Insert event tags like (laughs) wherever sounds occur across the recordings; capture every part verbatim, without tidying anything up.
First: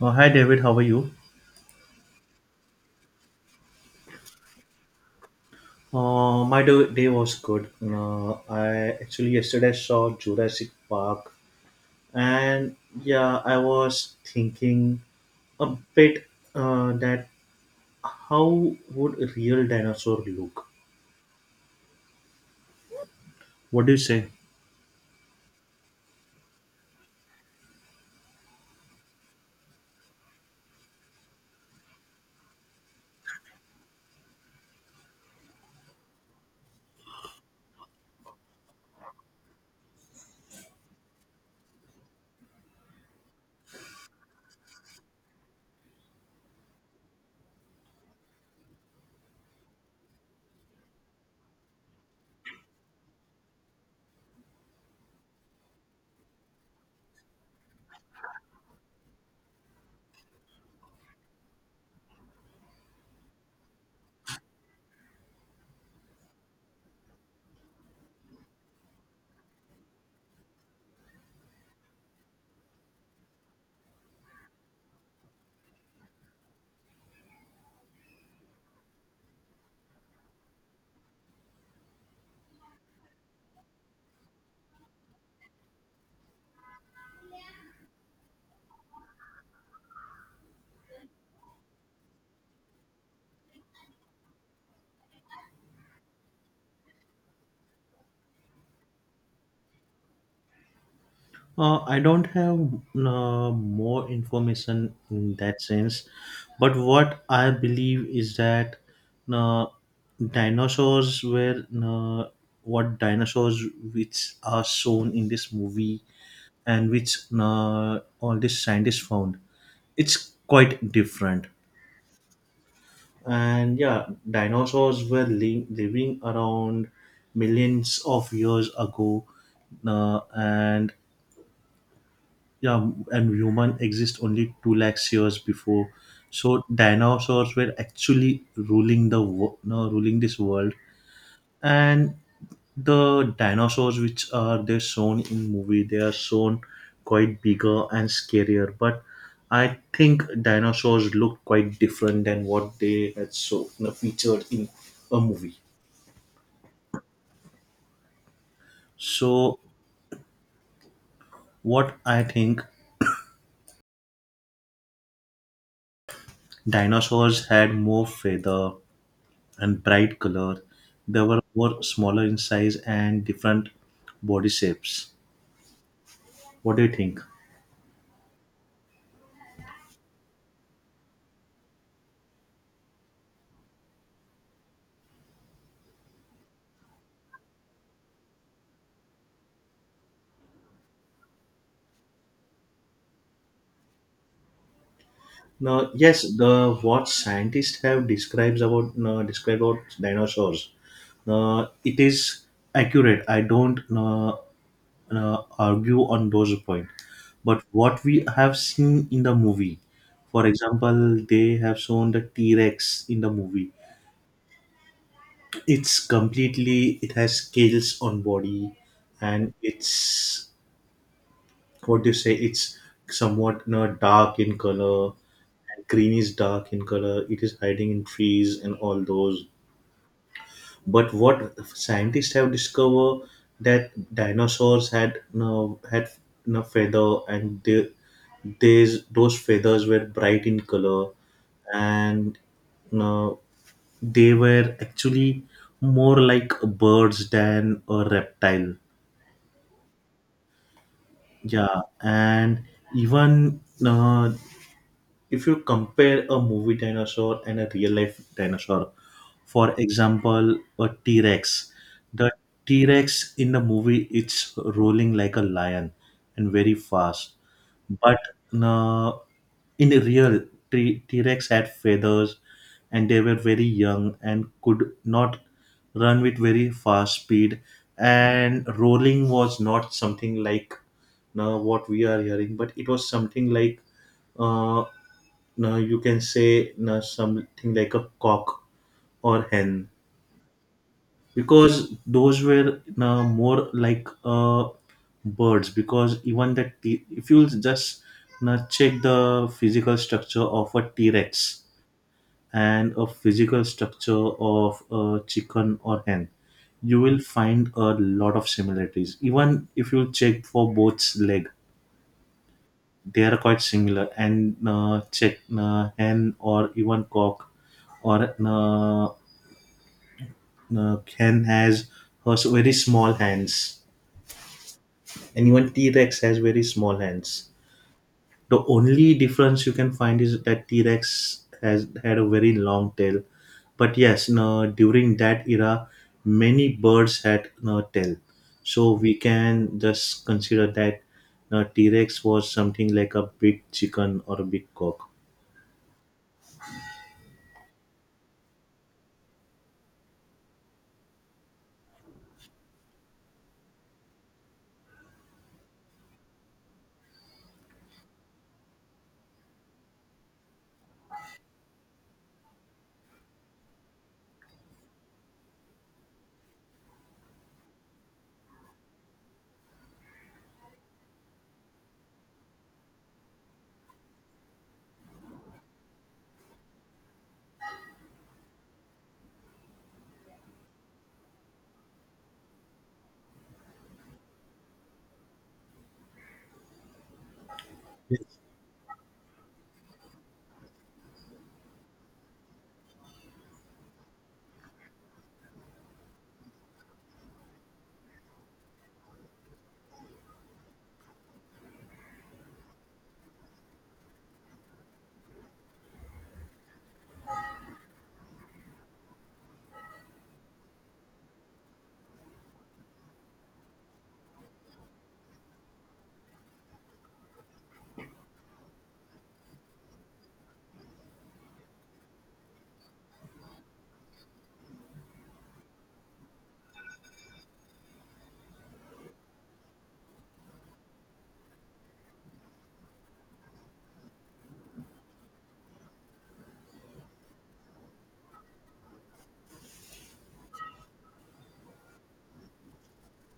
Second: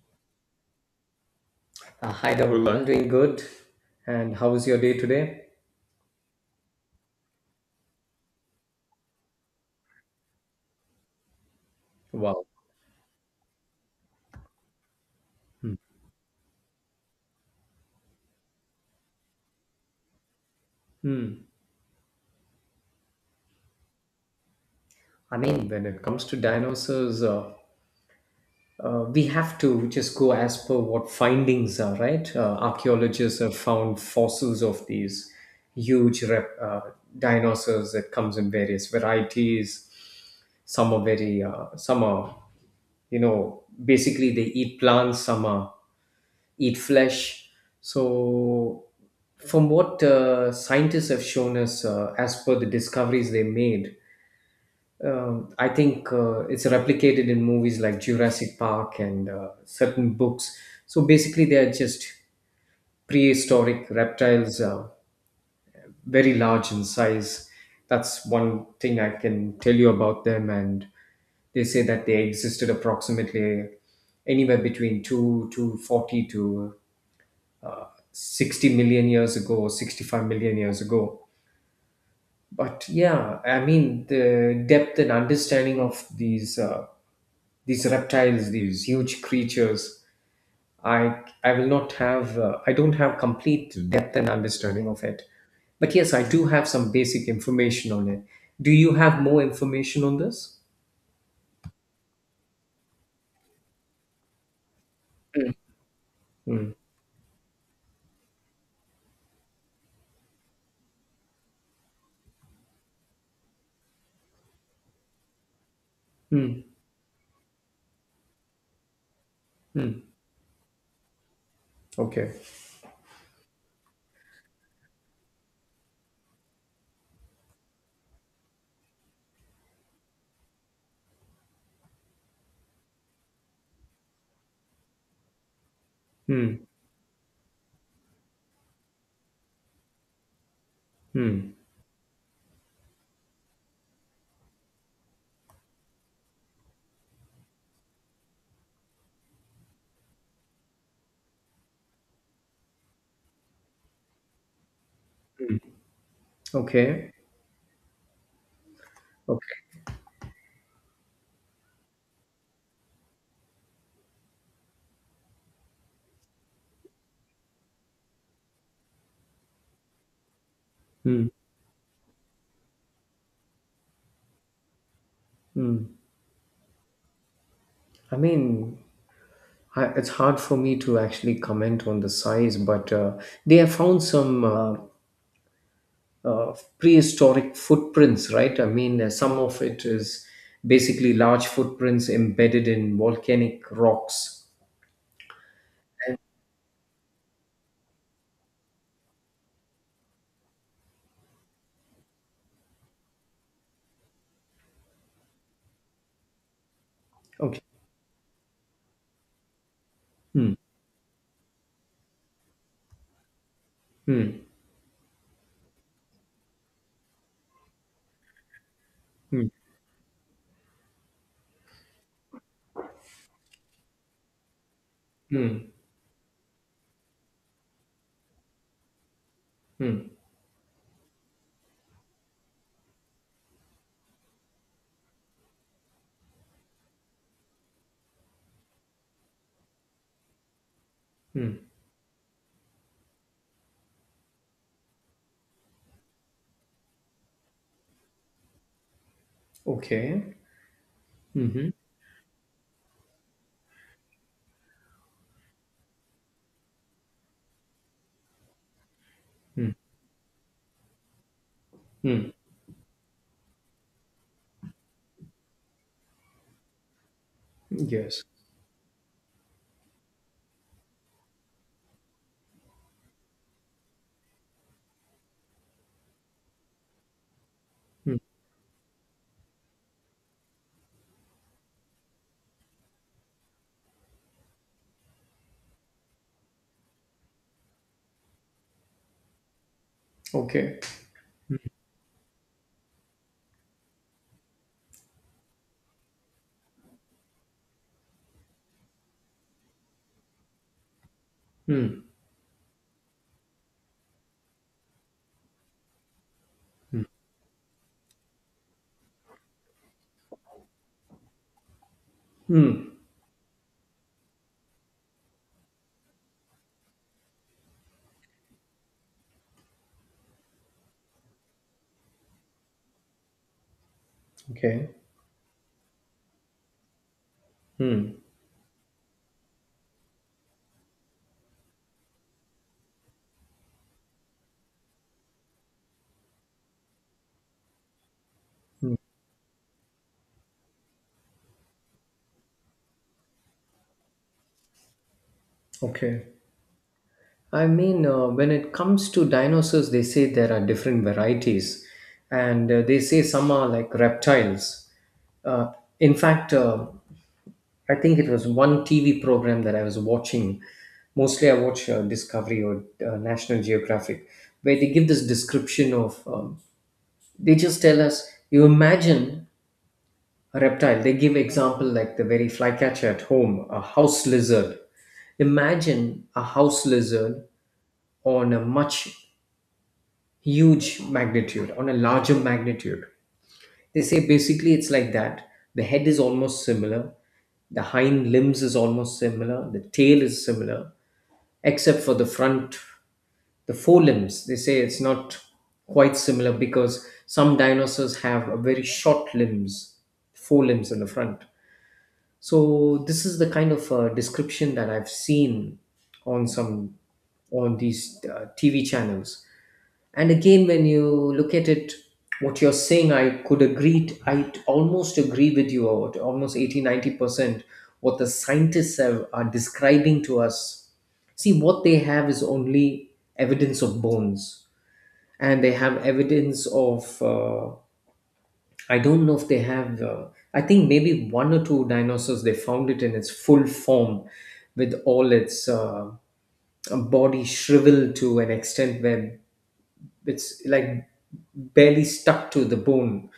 Uh, hi, David, how are you? Uh, hi, Rahul. I'm doing good. And how was your day today? Uh, my do- day was good. Uh, I actually yesterday saw Jurassic Park, Wow. and yeah, I was thinking a Hmm. bit, uh, that how would a real dinosaur look? Hmm. What do you say? I mean, when it comes to dinosaurs, uh, uh, we have to just go as per what findings are, right? Uh, archaeologists have found fossils of these huge rep, uh, dinosaurs that comes in various varieties. Some are very, uh, some are, you know, basically they eat plants. Some are eat flesh. So, from what uh, scientists have shown us, uh, as per the discoveries they made, um, I think uh, it's replicated in movies like Jurassic Park and uh, certain books. So basically, they are just prehistoric reptiles, uh, very large in size. That's one thing I can tell you about them. And they say that they existed approximately anywhere between two to forty to sixty million years ago, or sixty-five million years ago. But yeah, I mean, the depth and understanding of these. Uh, these reptiles, these huge creatures, i i will not have uh, I don't have complete depth and understanding of it, but yes, I do have some basic information on it. Do you have more information on this? Uh, I don't have uh, more information in that sense, Hmm. but what I believe is that, uh, dinosaurs were, uh, what dinosaurs which are shown in this movie Hmm. and which uh, all these scientists found. Hmm. It's quite different, Okay. and yeah, dinosaurs were li- living around millions of years ago, uh, and Yeah, and human exist only two lakhs years before. So Hmm. dinosaurs were actually ruling the wo- no, ruling this world, Hmm. and the dinosaurs which are they're shown in movie they are shown quite bigger and scarier. But I think dinosaurs look quite different than what they had so featured in a movie. Okay. So Okay. what I think, dinosaurs had more feather and bright color. They Hmm. were more smaller in size and different body shapes. Hmm. What do you think? i mean I, it's hard for me to actually comment on the size, but uh, they have found some uh, uh, prehistoric footprints, right? I mean, uh, some of it is basically large footprints embedded in volcanic rocks. Now, yes, the what scientists have describes about uh, described about dinosaurs. Uh, it is accurate. I don't uh, uh, argue on those point. Okay. But what we have seen in the movie, for Hmm. example, they have shown the T Rex in the movie. Hmm. It's completely. It has scales on body, Hmm. and it's, what do you say, it's somewhat, you know, dark in color, Hmm. and green is dark in color, it is hiding in trees and all those, Hmm. but what scientists have discovered, that dinosaurs had you know, had you know, feather, and they, these those feathers were bright in color, Hmm. and, you know, they were actually more like birds than a reptile. Okay. Mm-hmm. Yeah, and even, uh, if you compare a movie dinosaur and a real life dinosaur, Hmm. for example, a T Rex, the Hmm. T Rex in the movie, it's rolling like a lion and very fast, but, Yes. uh, in the real T Rex had feathers, and they were very young and could not run with very fast speed, Hmm. and rolling was not something like now what we are hearing, but it was something like, uh, now you can say now something like a cock or hen, Okay. because those were now more like, uh, birds, because even the t- if you just now check the physical structure of a t-rex Hmm. and a physical structure of a chicken or hen, you will find a lot of similarities, even if you check for both leg Hmm. they are quite similar, and uh, check uh, hen or even cock, or uh, uh, hen has has very small hands, Okay. and even t-rex has very small hands. Hmm. The only difference you can find is that t-rex has had a very long tail, but yes, no, during that era many birds had no tail, so we can just consider that, no, t-rex was something like a big chicken or a big cock. Okay. I mean, uh, when it comes to dinosaurs, they say there are different varieties, and uh, they say some are like reptiles. Uh, in fact, uh, I think it was one T V program that I was watching. Mostly, I watch uh, Discovery or uh, National Geographic, where they give this description of. Um, they just tell us, you imagine a reptile. They give example like the very flycatcher at home, a house lizard. Imagine a house lizard on a much huge magnitude, on a larger magnitude. They say basically it's like that. The head is almost similar, the hind limbs is almost similar, the tail is similar, except for the front, the forelimbs. They say it's not quite similar because some dinosaurs have a very short limbs, forelimbs in the front. So this is the kind of uh, description that I've seen on some on these uh, T V channels. And again, when you look at it, what you're saying, I could agree, t- I t- almost agree with you, or to almost eighty, ninety percent what the scientists have, are describing to us. See, what they have is only evidence of bones, and they have evidence of, uh, I don't know if they have, uh, I think maybe one or two dinosaurs, they found it in its full form with all its uh, body shriveled to an extent where it's like barely stuck to the bone.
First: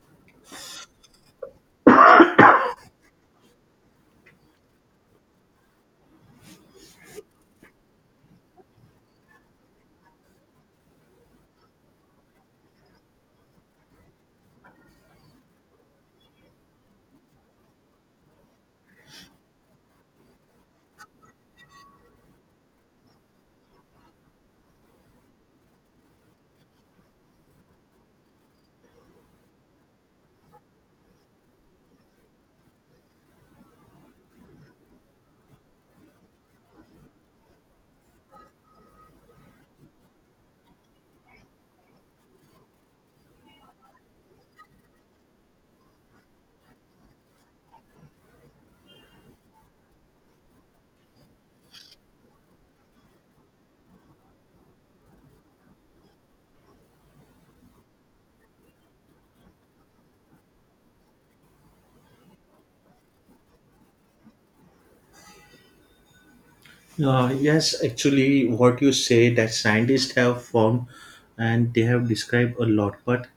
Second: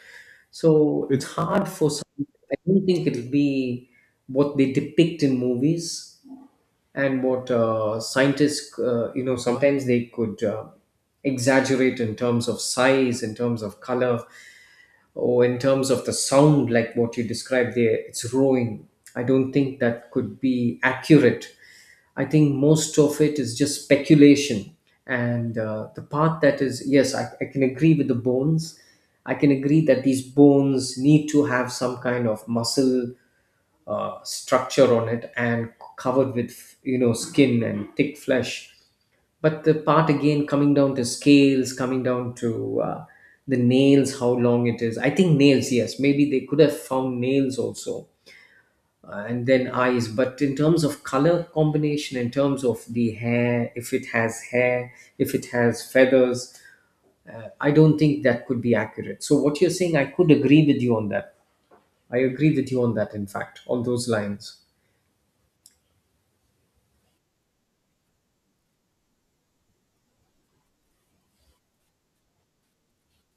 So it's It's hard for some. I don't think it'll be what they depict in movies and what uh, scientists, uh, you know, sometimes they could uh, exaggerate in terms of size, in terms of color. Oh, in terms of the sound, like what you described there, it's roaring. I don't think that could be accurate. I think most of it is just speculation. And uh, the part that is, yes, I, I can agree with the bones. I can agree that these bones need to have some kind of muscle uh, structure on it, and covered with, you know, skin and thick flesh, but the part again, coming down to scales, coming down to uh, the nails, how long it is. I think nails, yes, maybe they could have found nails also, uh, and then eyes. But in terms of color combination, in terms of the hair, if it has hair, if it has feathers, I don't think that could be accurate. So what you're saying, I could agree with you on that. I agree with you on that, in fact, on those lines. Uh, yes, actually, what you say that scientists have found and they have described a lot, but,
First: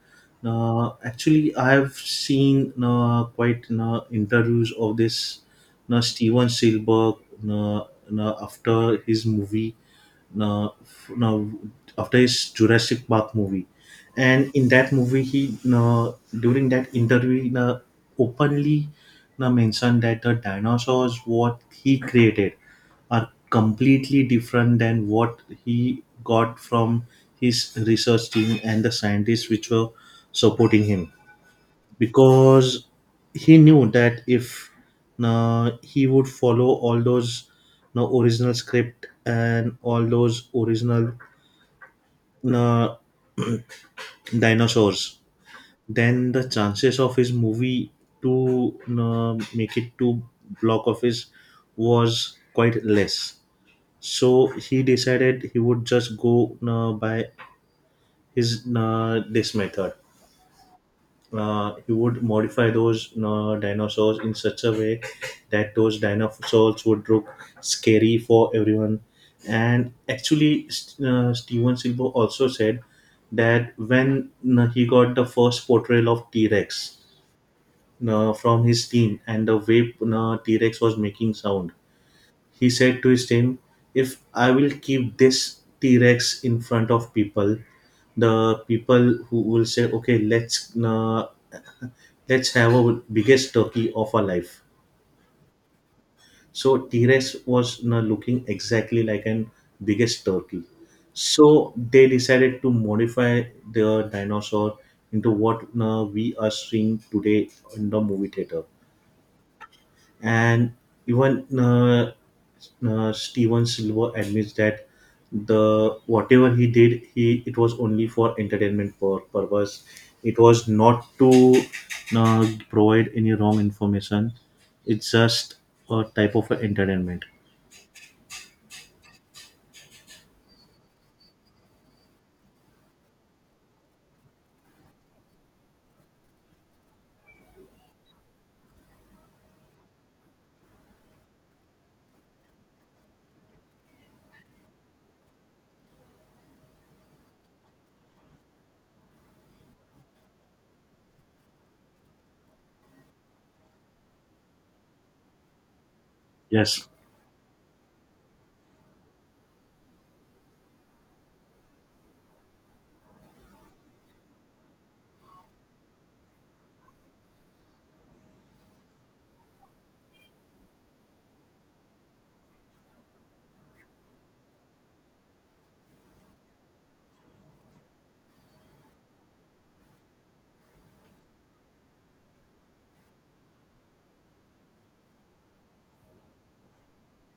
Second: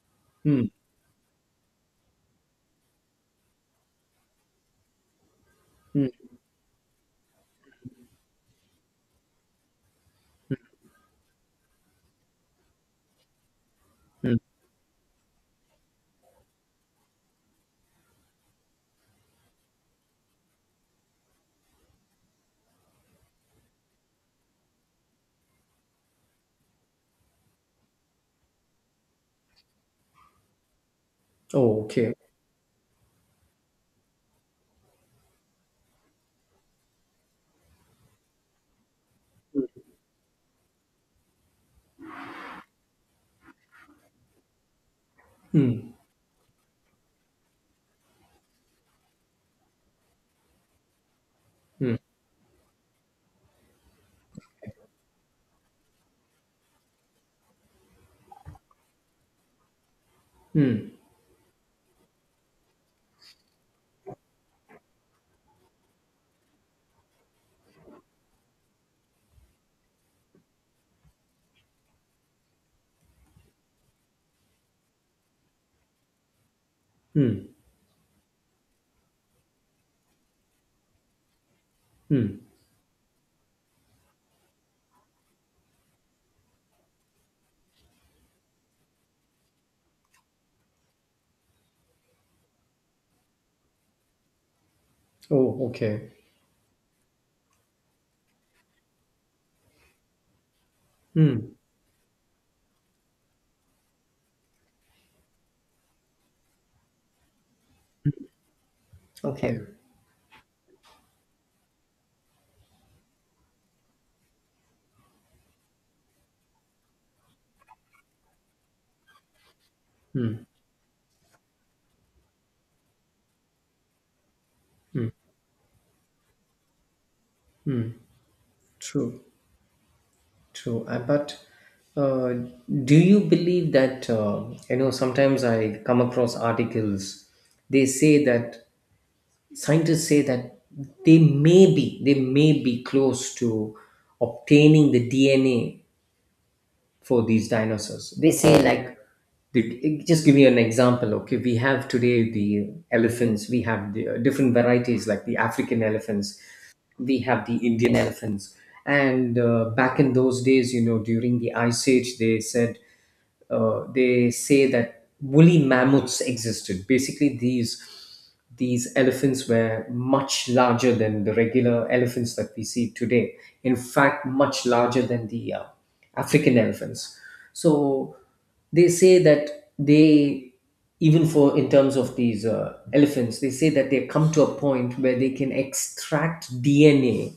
Hmm. uh, actually, I have seen uh, quite uh, interviews of this uh, Hmm. Steven Spielberg, uh, uh, after his movie, uh, f- uh, after his Jurassic Park movie, Hmm. and in that movie, he, uh, during that interview he, uh, openly uh, mentioned that the dinosaurs what he created are completely different than what he got from his research team and the scientists which were supporting him, Oh, okay. because he knew that if, uh, he would follow all those uh, original script and all those original, uh, dinosaurs, Hmm. then the chances of his movie to uh, make it to block office Hmm. was quite less, so he decided he would just go, uh, by his, uh, this method. Hmm. Uh, he would modify those uh, dinosaurs in such a way that those dinosaurs would look scary for everyone. And actually St- uh, Steven Silva also said that when, uh, he got the first portrayal of t-rex, Hmm. uh, from his team and the way, uh, t-rex was making sound, Hmm. he said to his team, "If I will keep this T Rex in front of people, the people who will say, 'Okay, let's, uh, (laughs) let's have a biggest turkey of our life.'" Oh, okay. So T Rex was now looking exactly like an biggest turkey. Hmm. So they decided to modify the dinosaur into what now we are seeing today in the movie theater. Okay, And even, uh, uh, Steven Silver admits that the whatever he did, he it was only for entertainment pur- purpose. It was not to uh, provide any wrong information. It's just a type of entertainment. true, true. Uh, But uh, do you believe that, uh, you know, sometimes I come across articles. They say that scientists say that they may be, they may be close to obtaining the D N A for these dinosaurs. They say, like, the, just give me an example. Okay, we have today the elephants, we have the uh, different varieties like the African elephants. Yes. We have the Indian elephants. And uh, back in those days, you know, during the Ice Age, they said uh, they say that woolly mammoths existed. Basically, these these elephants were much larger than the regular elephants that we see today. In fact, much larger than the uh, African elephants. So they say that they even for in terms of these uh, elephants, they say that they come to a point where they can extract D N A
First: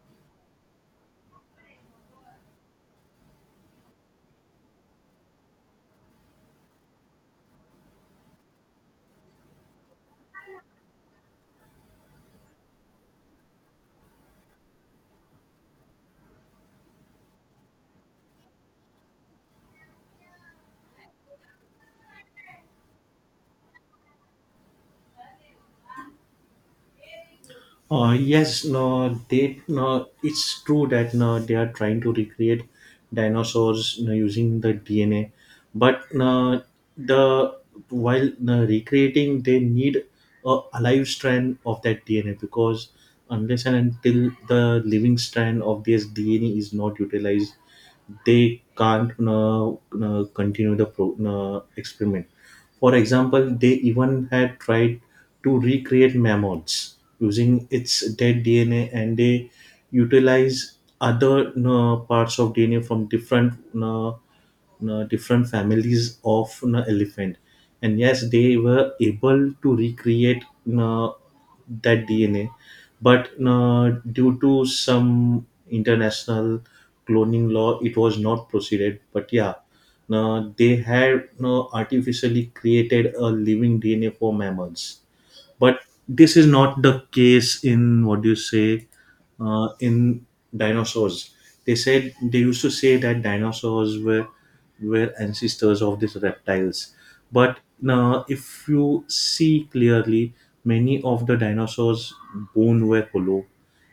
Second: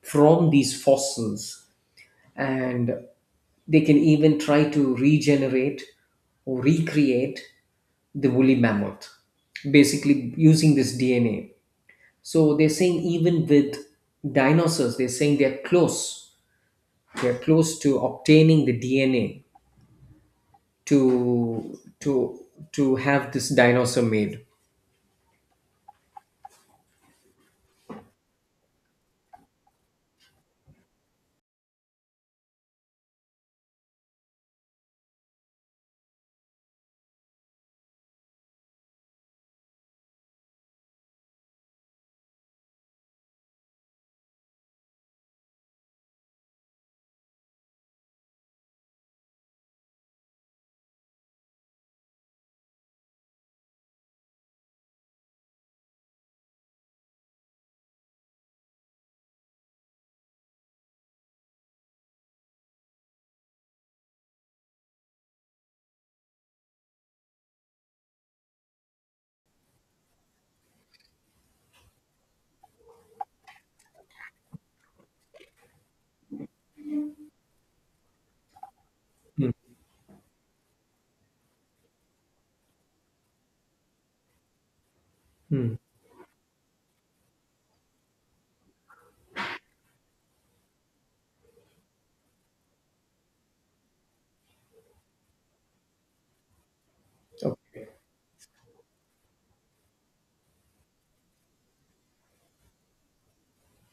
from these fossils, and they can even try to regenerate or recreate the woolly mammoth basically using this D N A. So they're saying, even with dinosaurs they're saying, they're close, they're close to obtaining the dna to to to have this dinosaur made. Uh, yes, no, they, no. It's true that, no, they are trying to recreate dinosaurs, no, using the D N A, but, no, the, while, no, recreating, they need a alive strand of that D N A, because unless and until the living strand of this D N A is not utilized, they can't, no, no, continue the pro, no, experiment. For example, they even had tried to recreate mammoths using its dead D N A, and they utilize other uh, parts of D N A from different uh, uh, different families of an elephant, and yes they were able to recreate, uh, that D N A, but, uh, due to some international cloning law it was not proceeded, but yeah, uh, they had uh, artificially created a living D N A for mammals, Hmm. but this is not the case in, what do you say, uh, in dinosaurs. They said they used to say that dinosaurs were were ancestors of these reptiles, but Okay. now if you see clearly many of the dinosaurs bone were hollow,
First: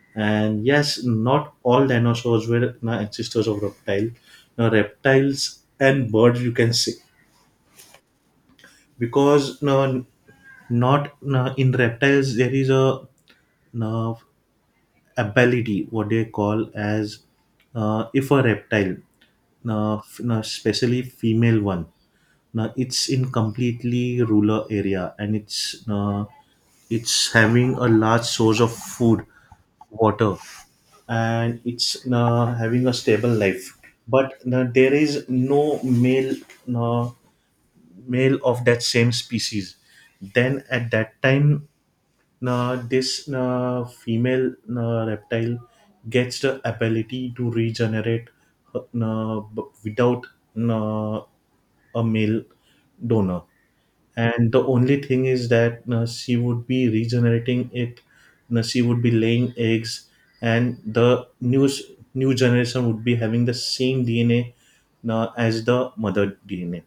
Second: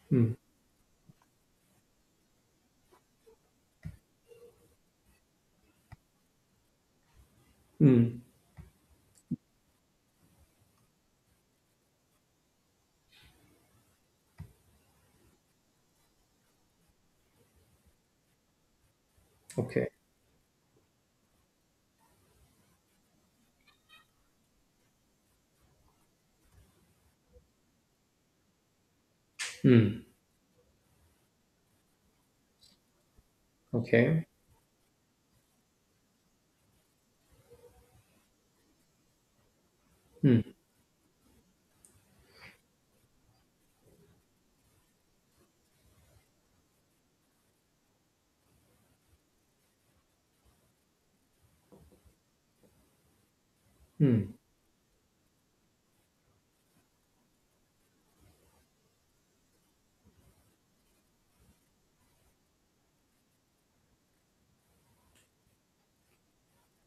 Hmm. and yes, not all dinosaurs were na ancestors of reptile. Now reptiles and birds you can say, Hmm. because, no, not no, in reptiles there is a, no, ability what they call as, uh, if a reptile, Okay. no, f- no, especially female one, now it's in completely rural area and it's, no, it's having a large source of food, Hmm. water, and it's uh, having a stable life, Okay. but, uh, there is no male, uh, male of that same species, Hmm. then at that time, uh, this uh, female uh, reptile gets the ability to regenerate, uh, uh, b- without, uh, a male donor, Hmm. and the only thing is that, uh, she would be regenerating it, uh, she would be laying eggs, and the new s- new generation would be having the same D N A, uh, as the mother D N A,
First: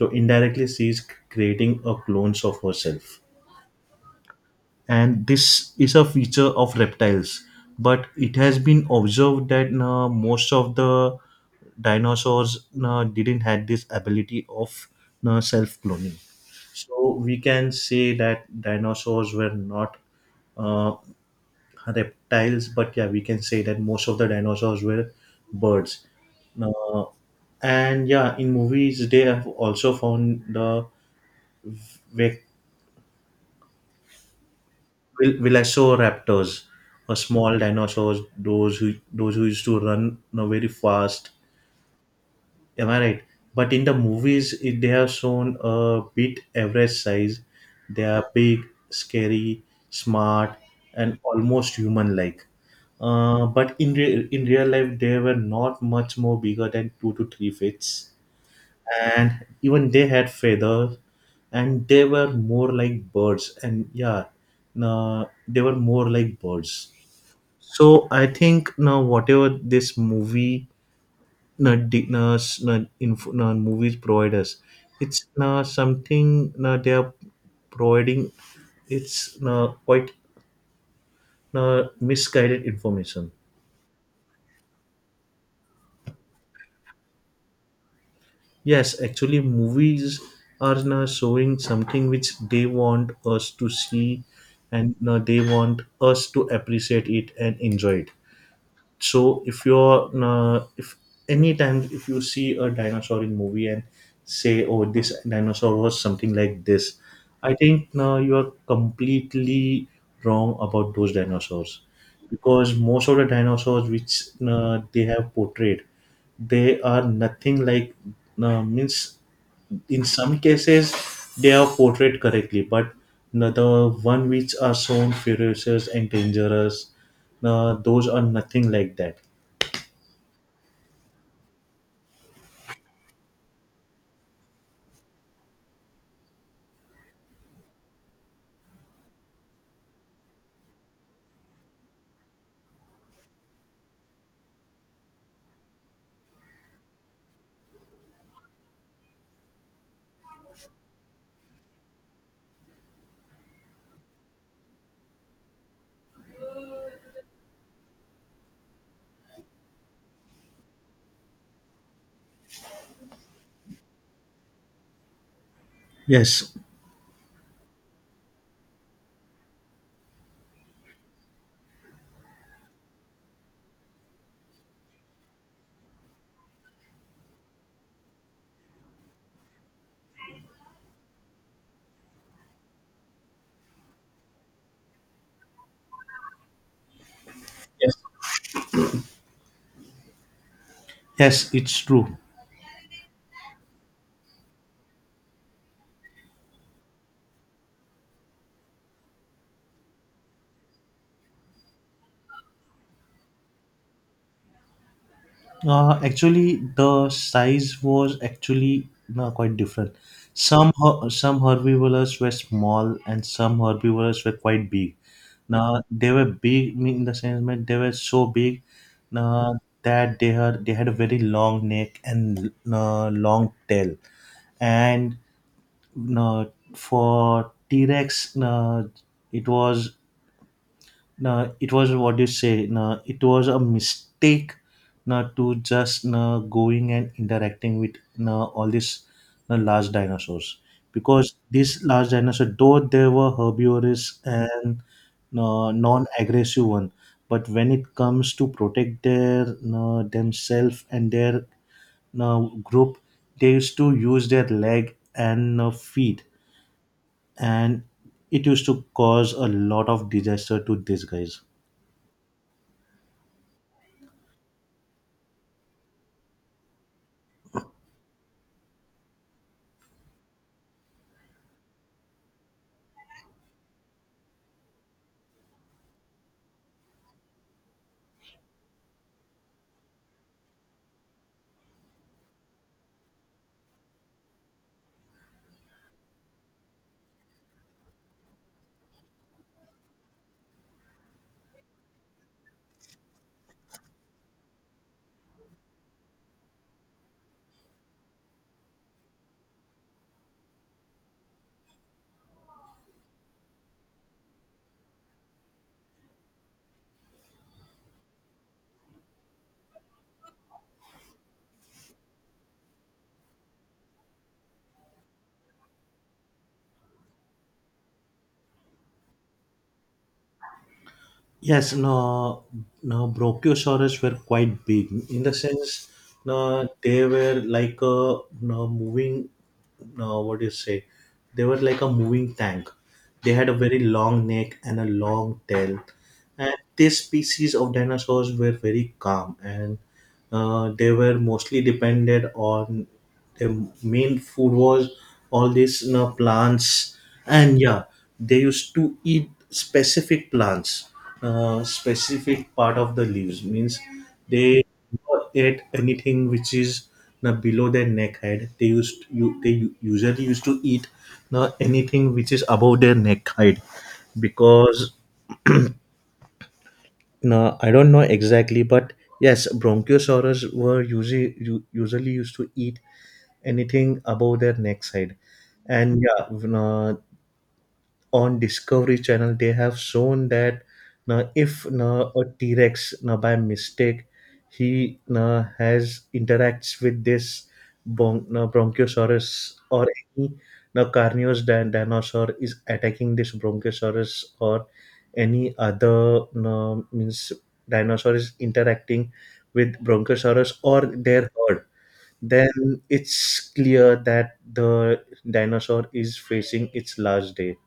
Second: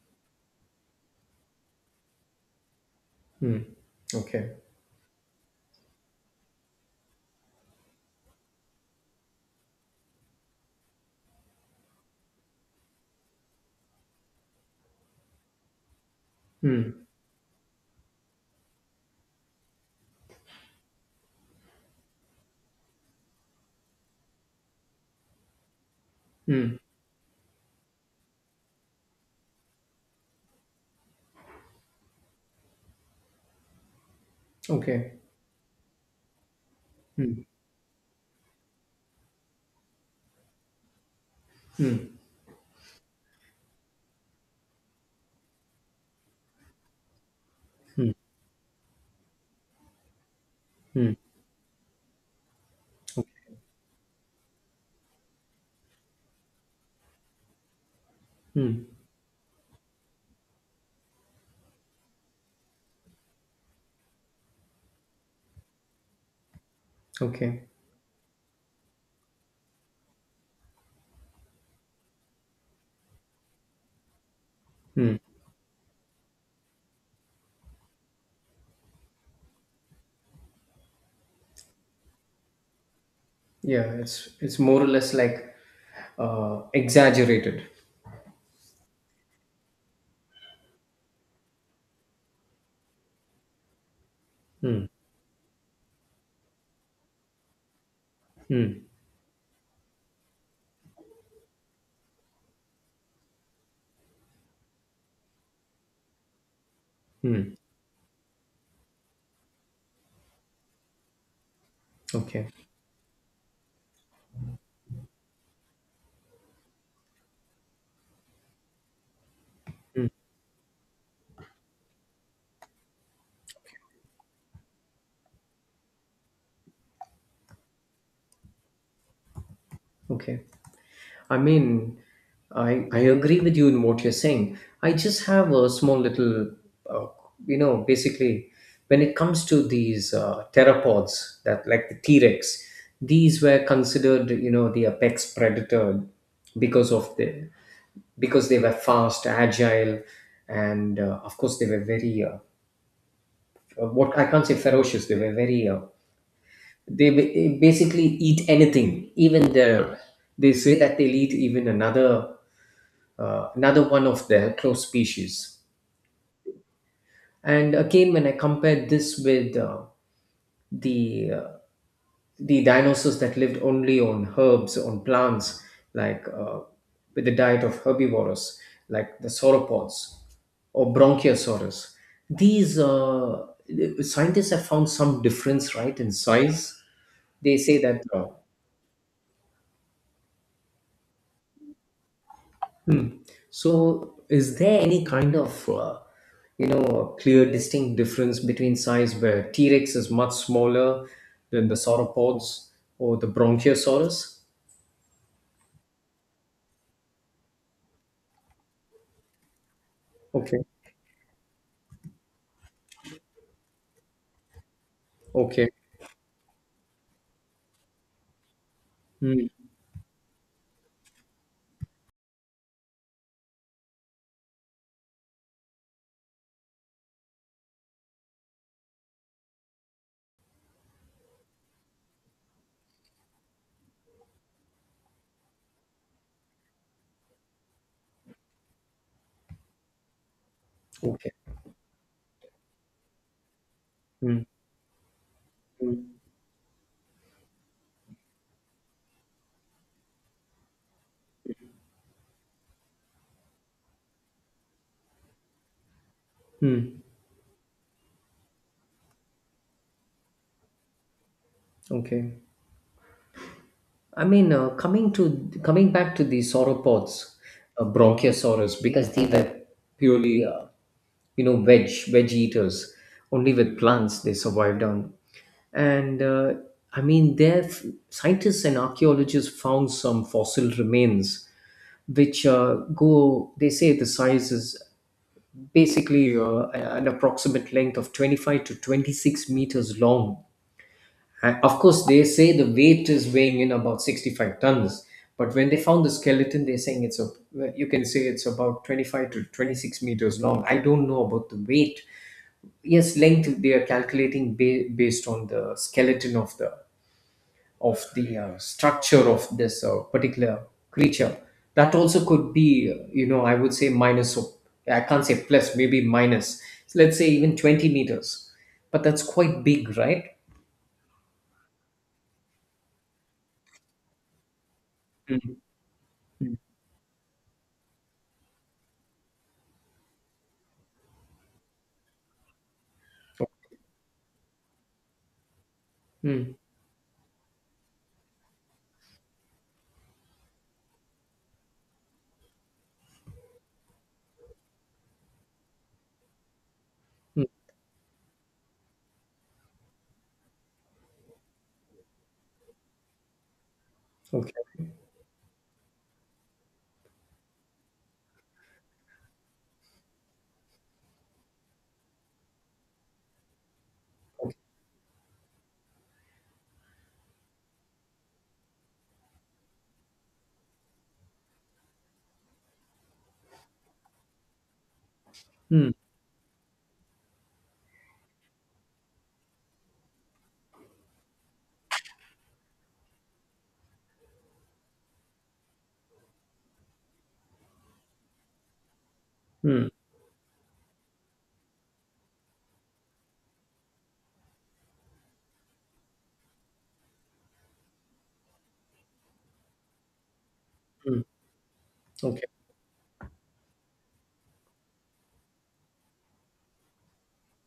so indirectly she is creating a clones of herself, Hmm. Okay. and this is a feature of reptiles. But it has been observed that, uh, most of the dinosaurs uh, didn't had this ability of uh, self cloning, Hmm. so we can say that dinosaurs were not uh, reptiles, but yeah, we can say that most of the dinosaurs were birds, Hmm. uh, and yeah, in movies they have also found the Okay. vil- velociraptors or Hmm. small dinosaurs, those who those who used to run, you know, very fast. Am I right? But in the movies, it, they have shown a bit average size. They are big, scary, smart, Hmm. and almost human-like. Uh, but in re- in real life, they were not much more bigger than two to three feet, Hmm. and even they had feathers, and they were more like birds, and yeah, no, they were more like birds. Okay. So I think now whatever this movie, no, di- no, s- no, inf- no, movies provide us, Hmm. it's, no, something, no, they are providing, it's, no, quite, no, misguided information. Yeah, it's it's more or less like uh, exaggerated. Yes, actually, movies are now showing something which they want us to see, Hmm. and now they want us to appreciate it and enjoy it. Hmm. So if you're, uh, if anytime if you see a dinosaur in movie and say, "Oh, this dinosaur was something like this," Hmm. I think now you are completely wrong about those dinosaurs, Okay. because most of the dinosaurs which, uh, they have portrayed, they are nothing like, uh, means, in some cases they are portrayed correctly, but the, the one which are shown ferocious and dangerous, uh, those are nothing like that. Okay. I mean, I I agree with you in what you're saying. I just have a small little, uh, you know, basically, when it comes to these uh, pteropods that like the T Rex, these were considered, you know, the apex predator because of the because they were fast, agile, and uh, of course they were very uh, uh, what I can't say ferocious. They were very. Uh, they ba- basically eat anything. Even the They say that they'll eat even another uh, another one of their close species. Yes. And again, when I compared this with uh, the uh, the dinosaurs that lived only on herbs, on plants, like uh, with the diet of herbivores, like the sauropods or bronchiosaurus, these uh, scientists have found some difference, right, in size. They say Yes. that uh, Yes, it's true. so is there any kind of uh, you know clear, distinct difference between size, where T-Rex is much smaller than the sauropods or the bronchiosaurus? Uh, actually, the size was actually, no, quite different. Okay. Some her- some herbivores were small and some herbivores were quite big. Okay. Now they were big mean in the sense that they were so big Hmm. now that they had they had a very long neck and uh, long tail. And, uh, for T Rex, uh, it was, nah, it was what you say. Nah, it was a mistake nah, to just nah, going and interacting with nah, all these nah, large dinosaurs, Okay. because these large dinosaurs, though they were herbivorous Hmm. and nah, Hmm. non-aggressive one, but when it comes to protect their nah, themselves and their nah, group, they used to use their leg and nah, feet, Hmm. and it used to cause a lot of disaster to these guys. Okay. I mean, uh, coming to coming back to the sauropods, uh, bronchiosaurus, because they were purely, uh, you know veg veg eaters, only with plants they survived on. And uh, I mean, there scientists and archaeologists found some fossil remains which uh, go, they say the size is basically uh, an approximate length of twenty-five to twenty-six meters long, and of course they say the weight is weighing in about sixty-five tons. But when they found the skeleton, they're saying it's a, you can say it's about twenty-five to twenty-six meters long. I don't know about the weight. Yes, length they are calculating ba- based on the skeleton of the of the uh, structure of this uh, particular creature. That also could be uh, you know I would say minus, or I can't say plus, maybe minus. So let's say even twenty meters, but that's quite big, right? Yes, no, no, brachiosaurus were quite big in the Mm, sense, mm, no, they were like a no moving, no, what do you say? They were like a moving tank. They had a very long neck and a long tail, and mm, this species of dinosaurs were very calm and uh, they were mostly depended on their main food was all these you know, plants mm. and yeah. They used to eat specific plants, uh, specific part of the leaves means Okay. they never ate anything which is you know, below their neck height. They used you they u- usually used to eat you know, anything which is above their neck height, because no, I don't know exactly, but yes, Bronchiosaurus were usually usually used to eat anything above their neck side. Mm, And yeah, when, uh, on Discovery Channel, they have shown that now if now a T Rex now by mistake he now has interacts with this bon- now Bronchiosaurus, or mm, any now carnivorous din- dinosaur is attacking this Bronchiosaurus, or any other now means dinosaur is interacting with Bronchiosaurus or their herd, okay. then it's clear that the dinosaur is facing its last day,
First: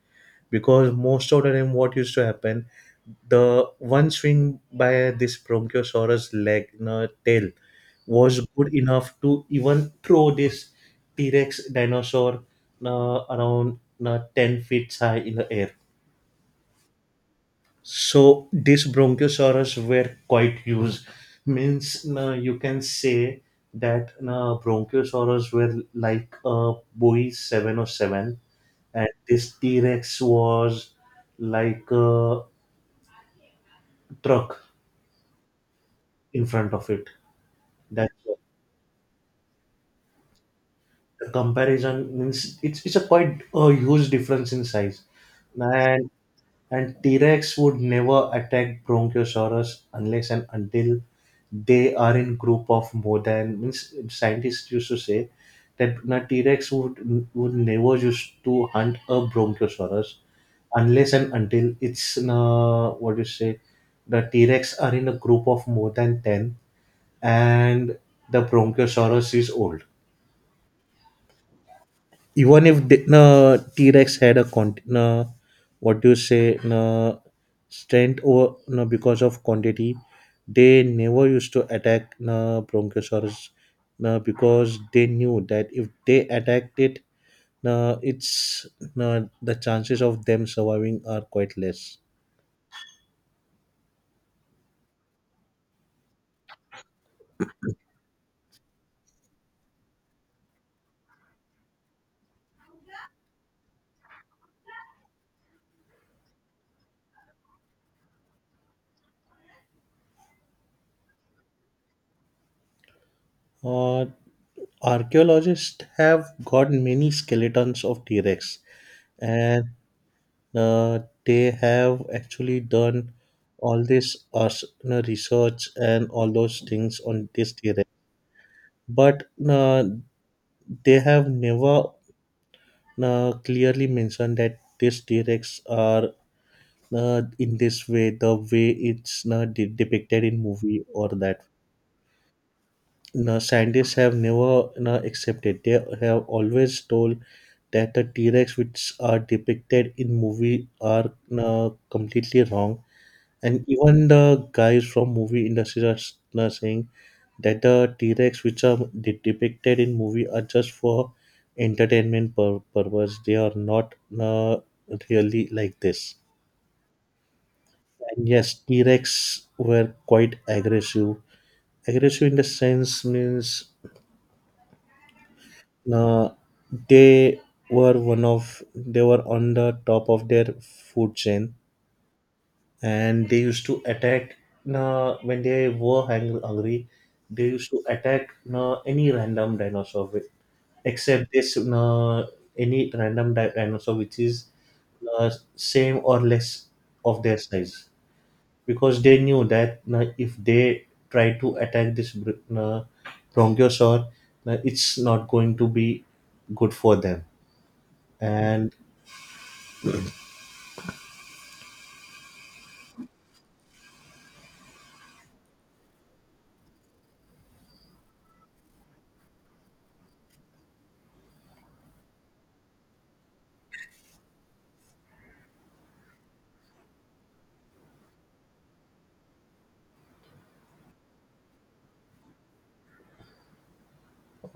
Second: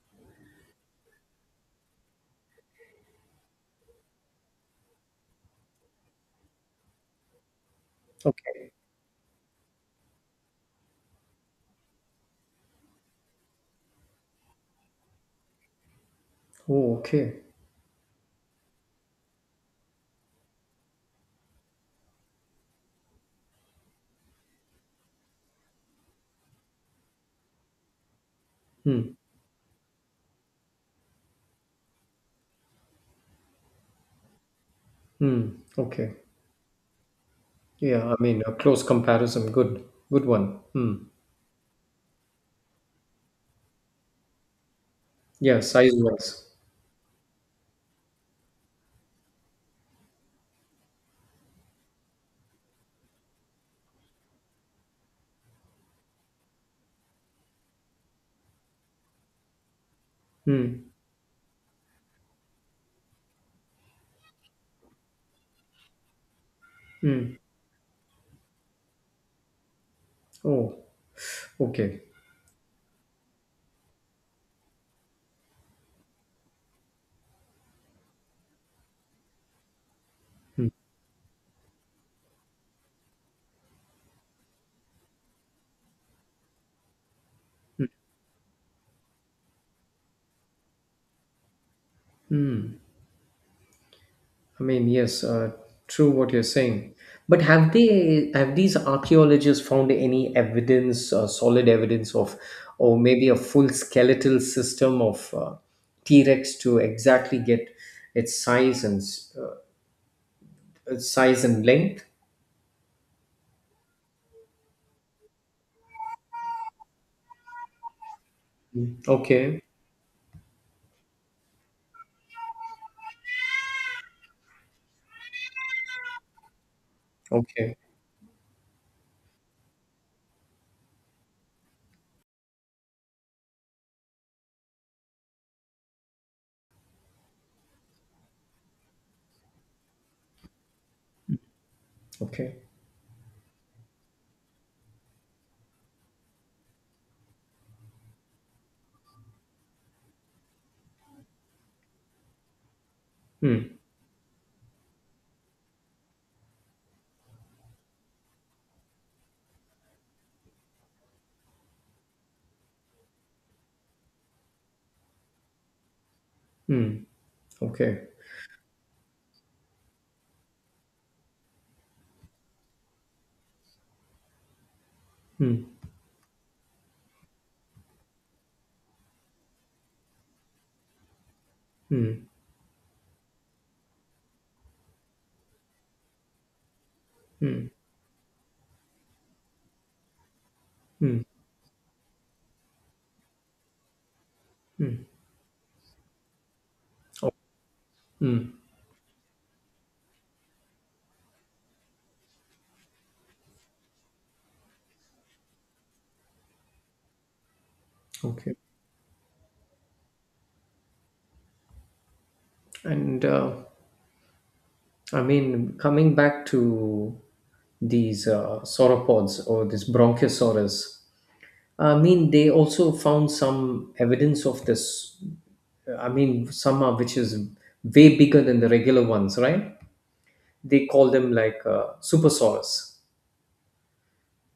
because most of the time what used to happen, the one swing by this bronchiosaurus leg no, tail was Okay, good enough to even throw this T-rex dinosaur uh, around uh, 10 feet high in the air. oh, okay. So these bronchiosaurus were quite used. Means uh, you can say that uh, bronchiosaurus were like a Boeing seven zero seven, and Mm, this T-Rex was like a truck mm, okay. in front of it. Yeah, That's I what mean, a close comparison. Good. Good one. Mm. the comparison means. It's, it's a quite a huge difference in size. Yeah, size And wise. And T Rex would never attack Bronchiosaurus unless and until they are in group of more than, means scientists used to say that na T Rex would would never used to hunt a Bronchiosaurus unless and until it's uh, what you say, the T Rex are in a group of more than ten, Hmm. and the Bronchiosaurus is old. Oh, okay. Even if the no, T-Rex had a con- no, what do you say, no, strength or no, because of quantity, they never used to attack no, Bronchosaurus, no, because they knew that if they attacked it, no, it's no, the chances of them surviving are quite less. I mean, yes, uh, true what you're saying. But have they have these archaeologists found any evidence, uh, solid evidence of, or maybe a full skeletal system of uh, T. Rex to exactly get its size and s- uh, its size and length? Uh, Archaeologists have got many skeletons of T-Rex, Okay. and uh, they have actually done all this uh, s- uh, research and all those things on this Okay. theory. But uh, they have never uh, clearly mentioned that these T-Rex are uh, in this way, the way it's uh, de- depicted in movie or that. Okay. No, scientists have never no, accepted. They have always told that the T-Rex which are depicted in movie are no, completely wrong. And Hmm. even the guys from movie industries are, s- are saying that the T-Rex which are de- depicted in movie are just for entertainment pur- purpose. They are not uh, really like this. Hmm. Okay. And yes, T-Rex were quite aggressive. Aggressive in the sense means Hmm. uh, they were one of they were on the top of their food chain, Hmm. and they used to attack uh, when they were hang- hungry. They used to attack uh, any random dinosaur with- Hmm. except this uh, any random di- dinosaur which is uh, same or less of Oh, their size, hmm. because they knew that uh, if they try to attack this br- uh, bronchiosaur, uh, it's not going to be good for them. Okay. And And uh, I mean, coming back to these uh, sauropods or this Bronchiosaurus, I mean, they also found some evidence of this. I mean, some are which is way bigger than the regular ones, right? They call them like uh, Supersaurus.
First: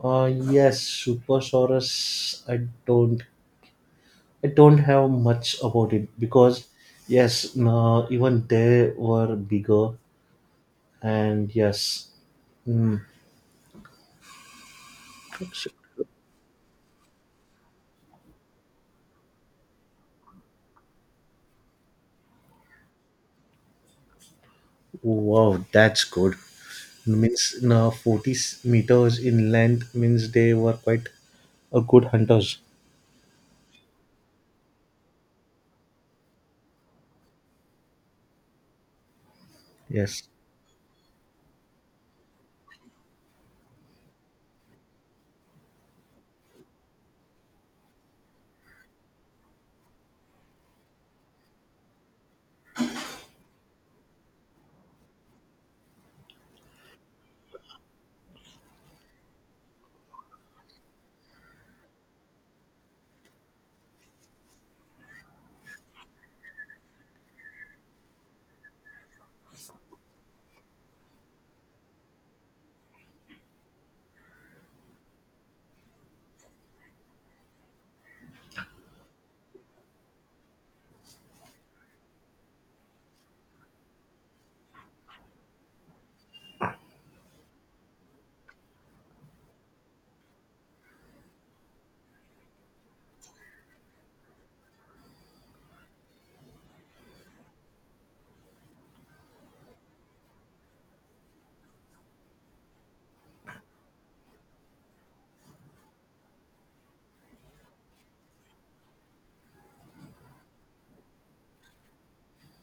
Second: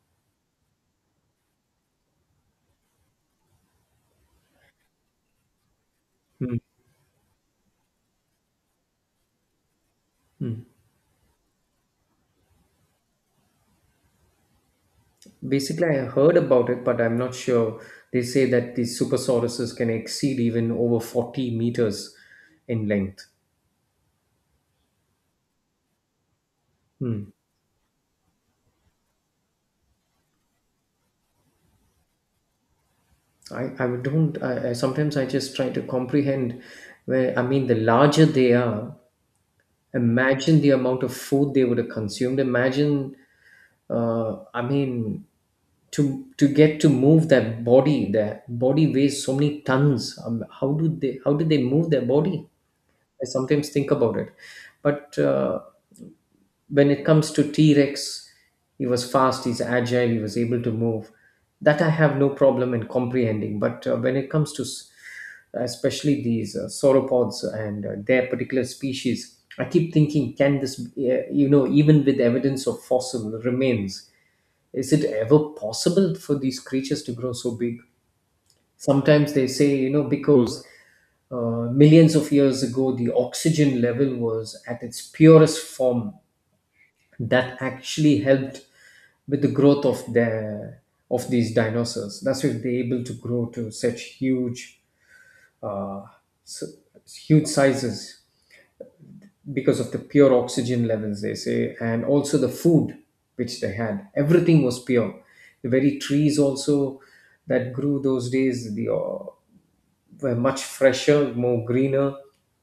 uh, yes, supersaurus, i don't I don't have much about it Hmm. because, yes, no, even they were bigger, and yes, mm, so, Basically, I heard about it, but I'm not sure. They say that these Supersauruses can exceed even over forty meters in length. wow, that's good. Hmm. Means no, forty s- meters in length means they were quite a good hunters. I, I would don't I, I sometimes I just try to comprehend where, I mean, the larger they are, Yes. imagine the amount of food they would have consumed. Imagine uh, I mean, to to get to move that body. That body weighs so many tons. Um, how do they how do they move their body? I sometimes think about it, but. Uh, when it comes to T-Rex, he was fast, he's agile, he was able to move. That I have no problem in comprehending. But uh, when it comes to s- especially these uh, sauropods and uh, their particular species, I keep thinking, can this, uh, you know, even with evidence of fossil remains, is it ever possible for these creatures to grow so big? Sometimes they say, you know, because uh, millions of years ago, the oxygen level was at its purest form, that actually helped with the growth of their of these dinosaurs. That's why they're able to grow to such huge, uh, s- huge sizes, because of the pure oxygen levels, they say, and also the food which they had. Everything was pure. The very trees also that grew those days, the, uh, were much fresher, more greener.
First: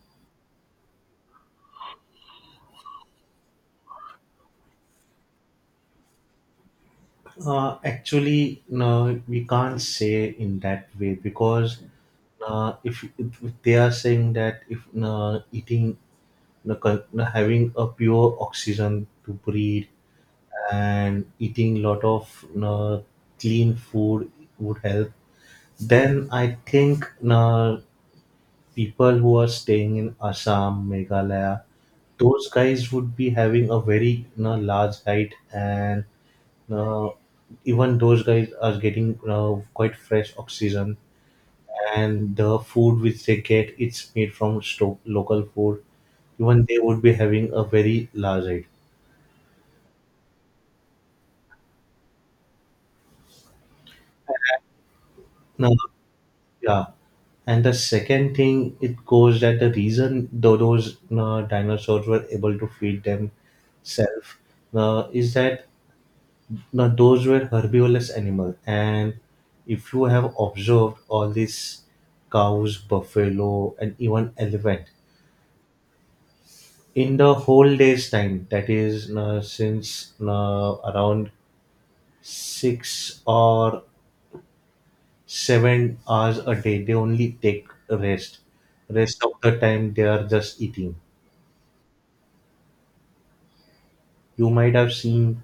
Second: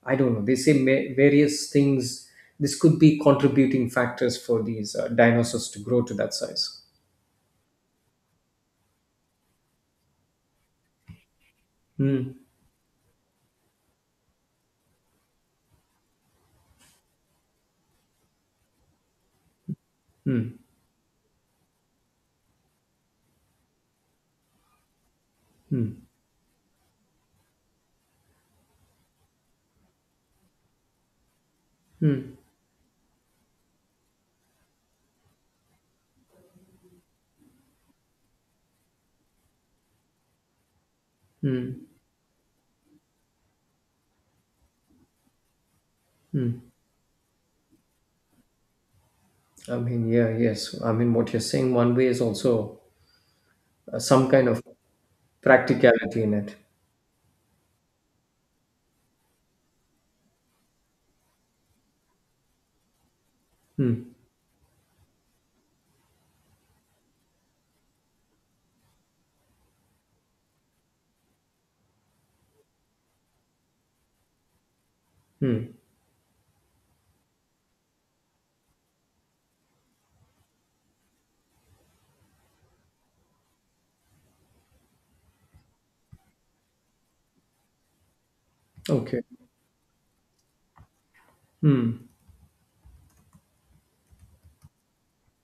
I don't know. They say ma- various things. This could be contributing factors for these uh, dinosaurs to grow to that size. Uh, actually, no, we can't say in that way, because Hmm. uh, if, if they are saying that if uh, eating, uh, con- uh, having a pure oxygen to breathe Hmm. and eating lot of uh, clean food would help, then i think uh, people who are staying in assam meghalaya, Hmm. those guys would be having a very you know, large diet, and you know, even those guys are getting you know, quite fresh oxygen, Hmm. and the food which they get, it's made from sto- local food, even they would be having a very large diet I mean, yeah, yes. I mean, what you're saying one way is also uh, some kind of now. practicality in it. Yeah. And the second thing it goes that the reason tho- those uh, dinosaurs were able to feed Hmm. themselves uh, is that uh, those were herbivorous animals. And if you have observed all these cows, buffalo, and even elephant, Hmm. in the whole day's time, that is uh, since uh, around six or seven hours a day, they only take rest. Rest Okay. of the time they are just eating. Hmm. You might have seen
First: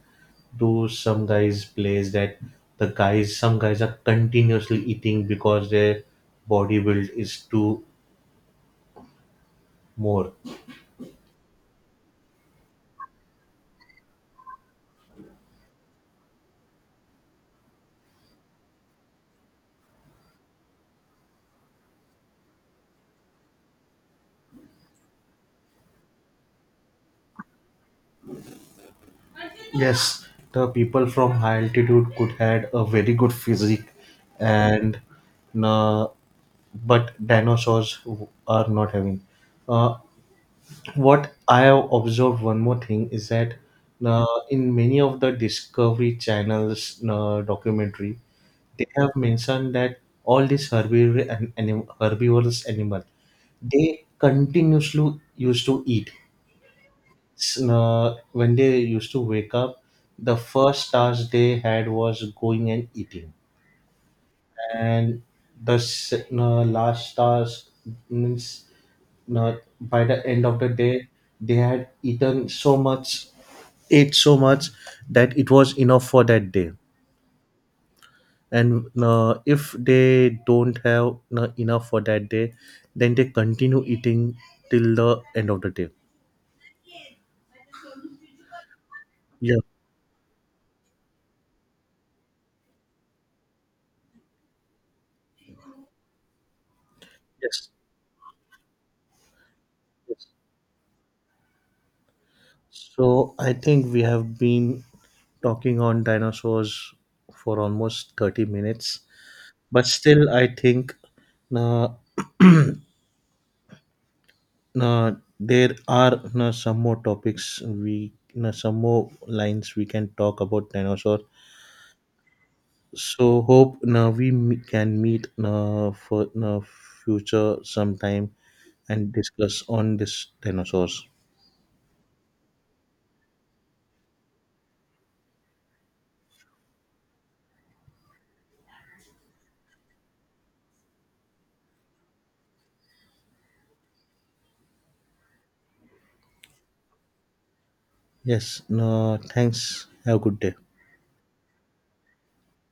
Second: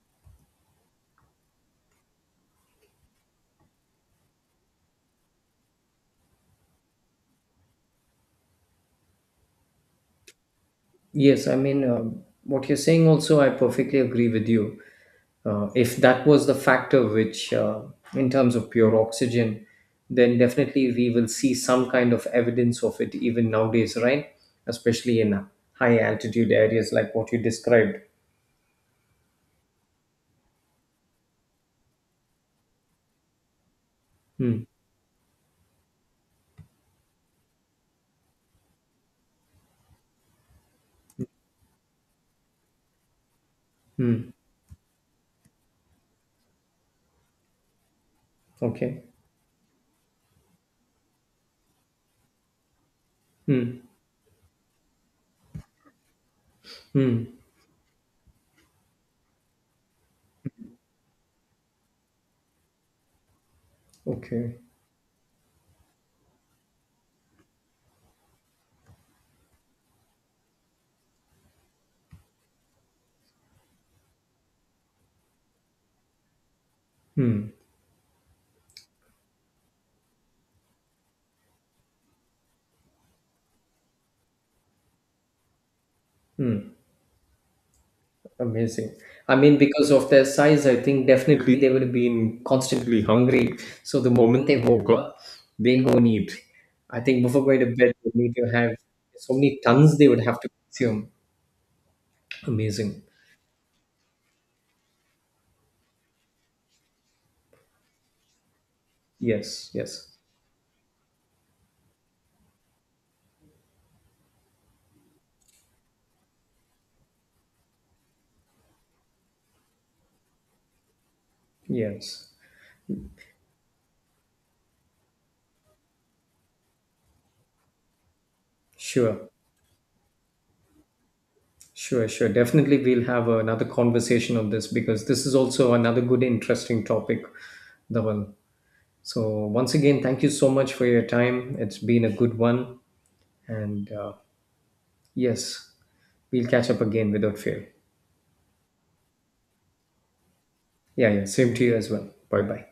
to some guys' plays that the guys, some guys are continuously eating because their body build is too more. Yes, I mean, um what you're saying also, I perfectly agree with you. Uh, if that was the factor which, uh, in terms of pure oxygen, then definitely we will see some kind of evidence of it even nowadays, right? Especially in uh, high altitude areas like what you described. Yes, the people from high altitude could had a very good physique, Hmm. and uh, but dinosaurs are not having. Uh, what I have observed one more thing is that uh, Hmm. in many of the Discovery Channel's uh, documentary, they Okay. have mentioned that all these herbivore and anim- herbivorous animal, Hmm. they continuously used to eat. Hmm. S- Uh, when they used to wake up, the first task they had was going and eating, Okay, and the s- uh, last task means, now, by the end of the day they had eaten so much, ate so much that it was enough for that day. And uh, if they don't have uh, enough for that day, then they continue eating till the end of the day. amazing. I Yeah. mean, because of their size, I think definitely they would have been constantly hungry. So the moment they woke up, they go and eat. I think before going to Yes, bed, they need to have so many tons they would yes, have to consume. Amazing. so i think we have been talking on dinosaurs for almost thirty minutes. Yes, But yes, still i think uh, uh, there are you some more topics we you some more lines we can talk about dinosaur. yes. So hope now we me- can meet now for now future sometime, and Sure, discuss on this dinosaurs. sure, sure. Definitely, we'll have another conversation on this because this is also another good, interesting topic, Dhaval. So, once again, thank you so much for your time. It's been a good one. And, uh, yes, we'll catch up again without fail. Yes, no, thanks, have a good day. Yeah, yeah, same to you as well. Bye bye.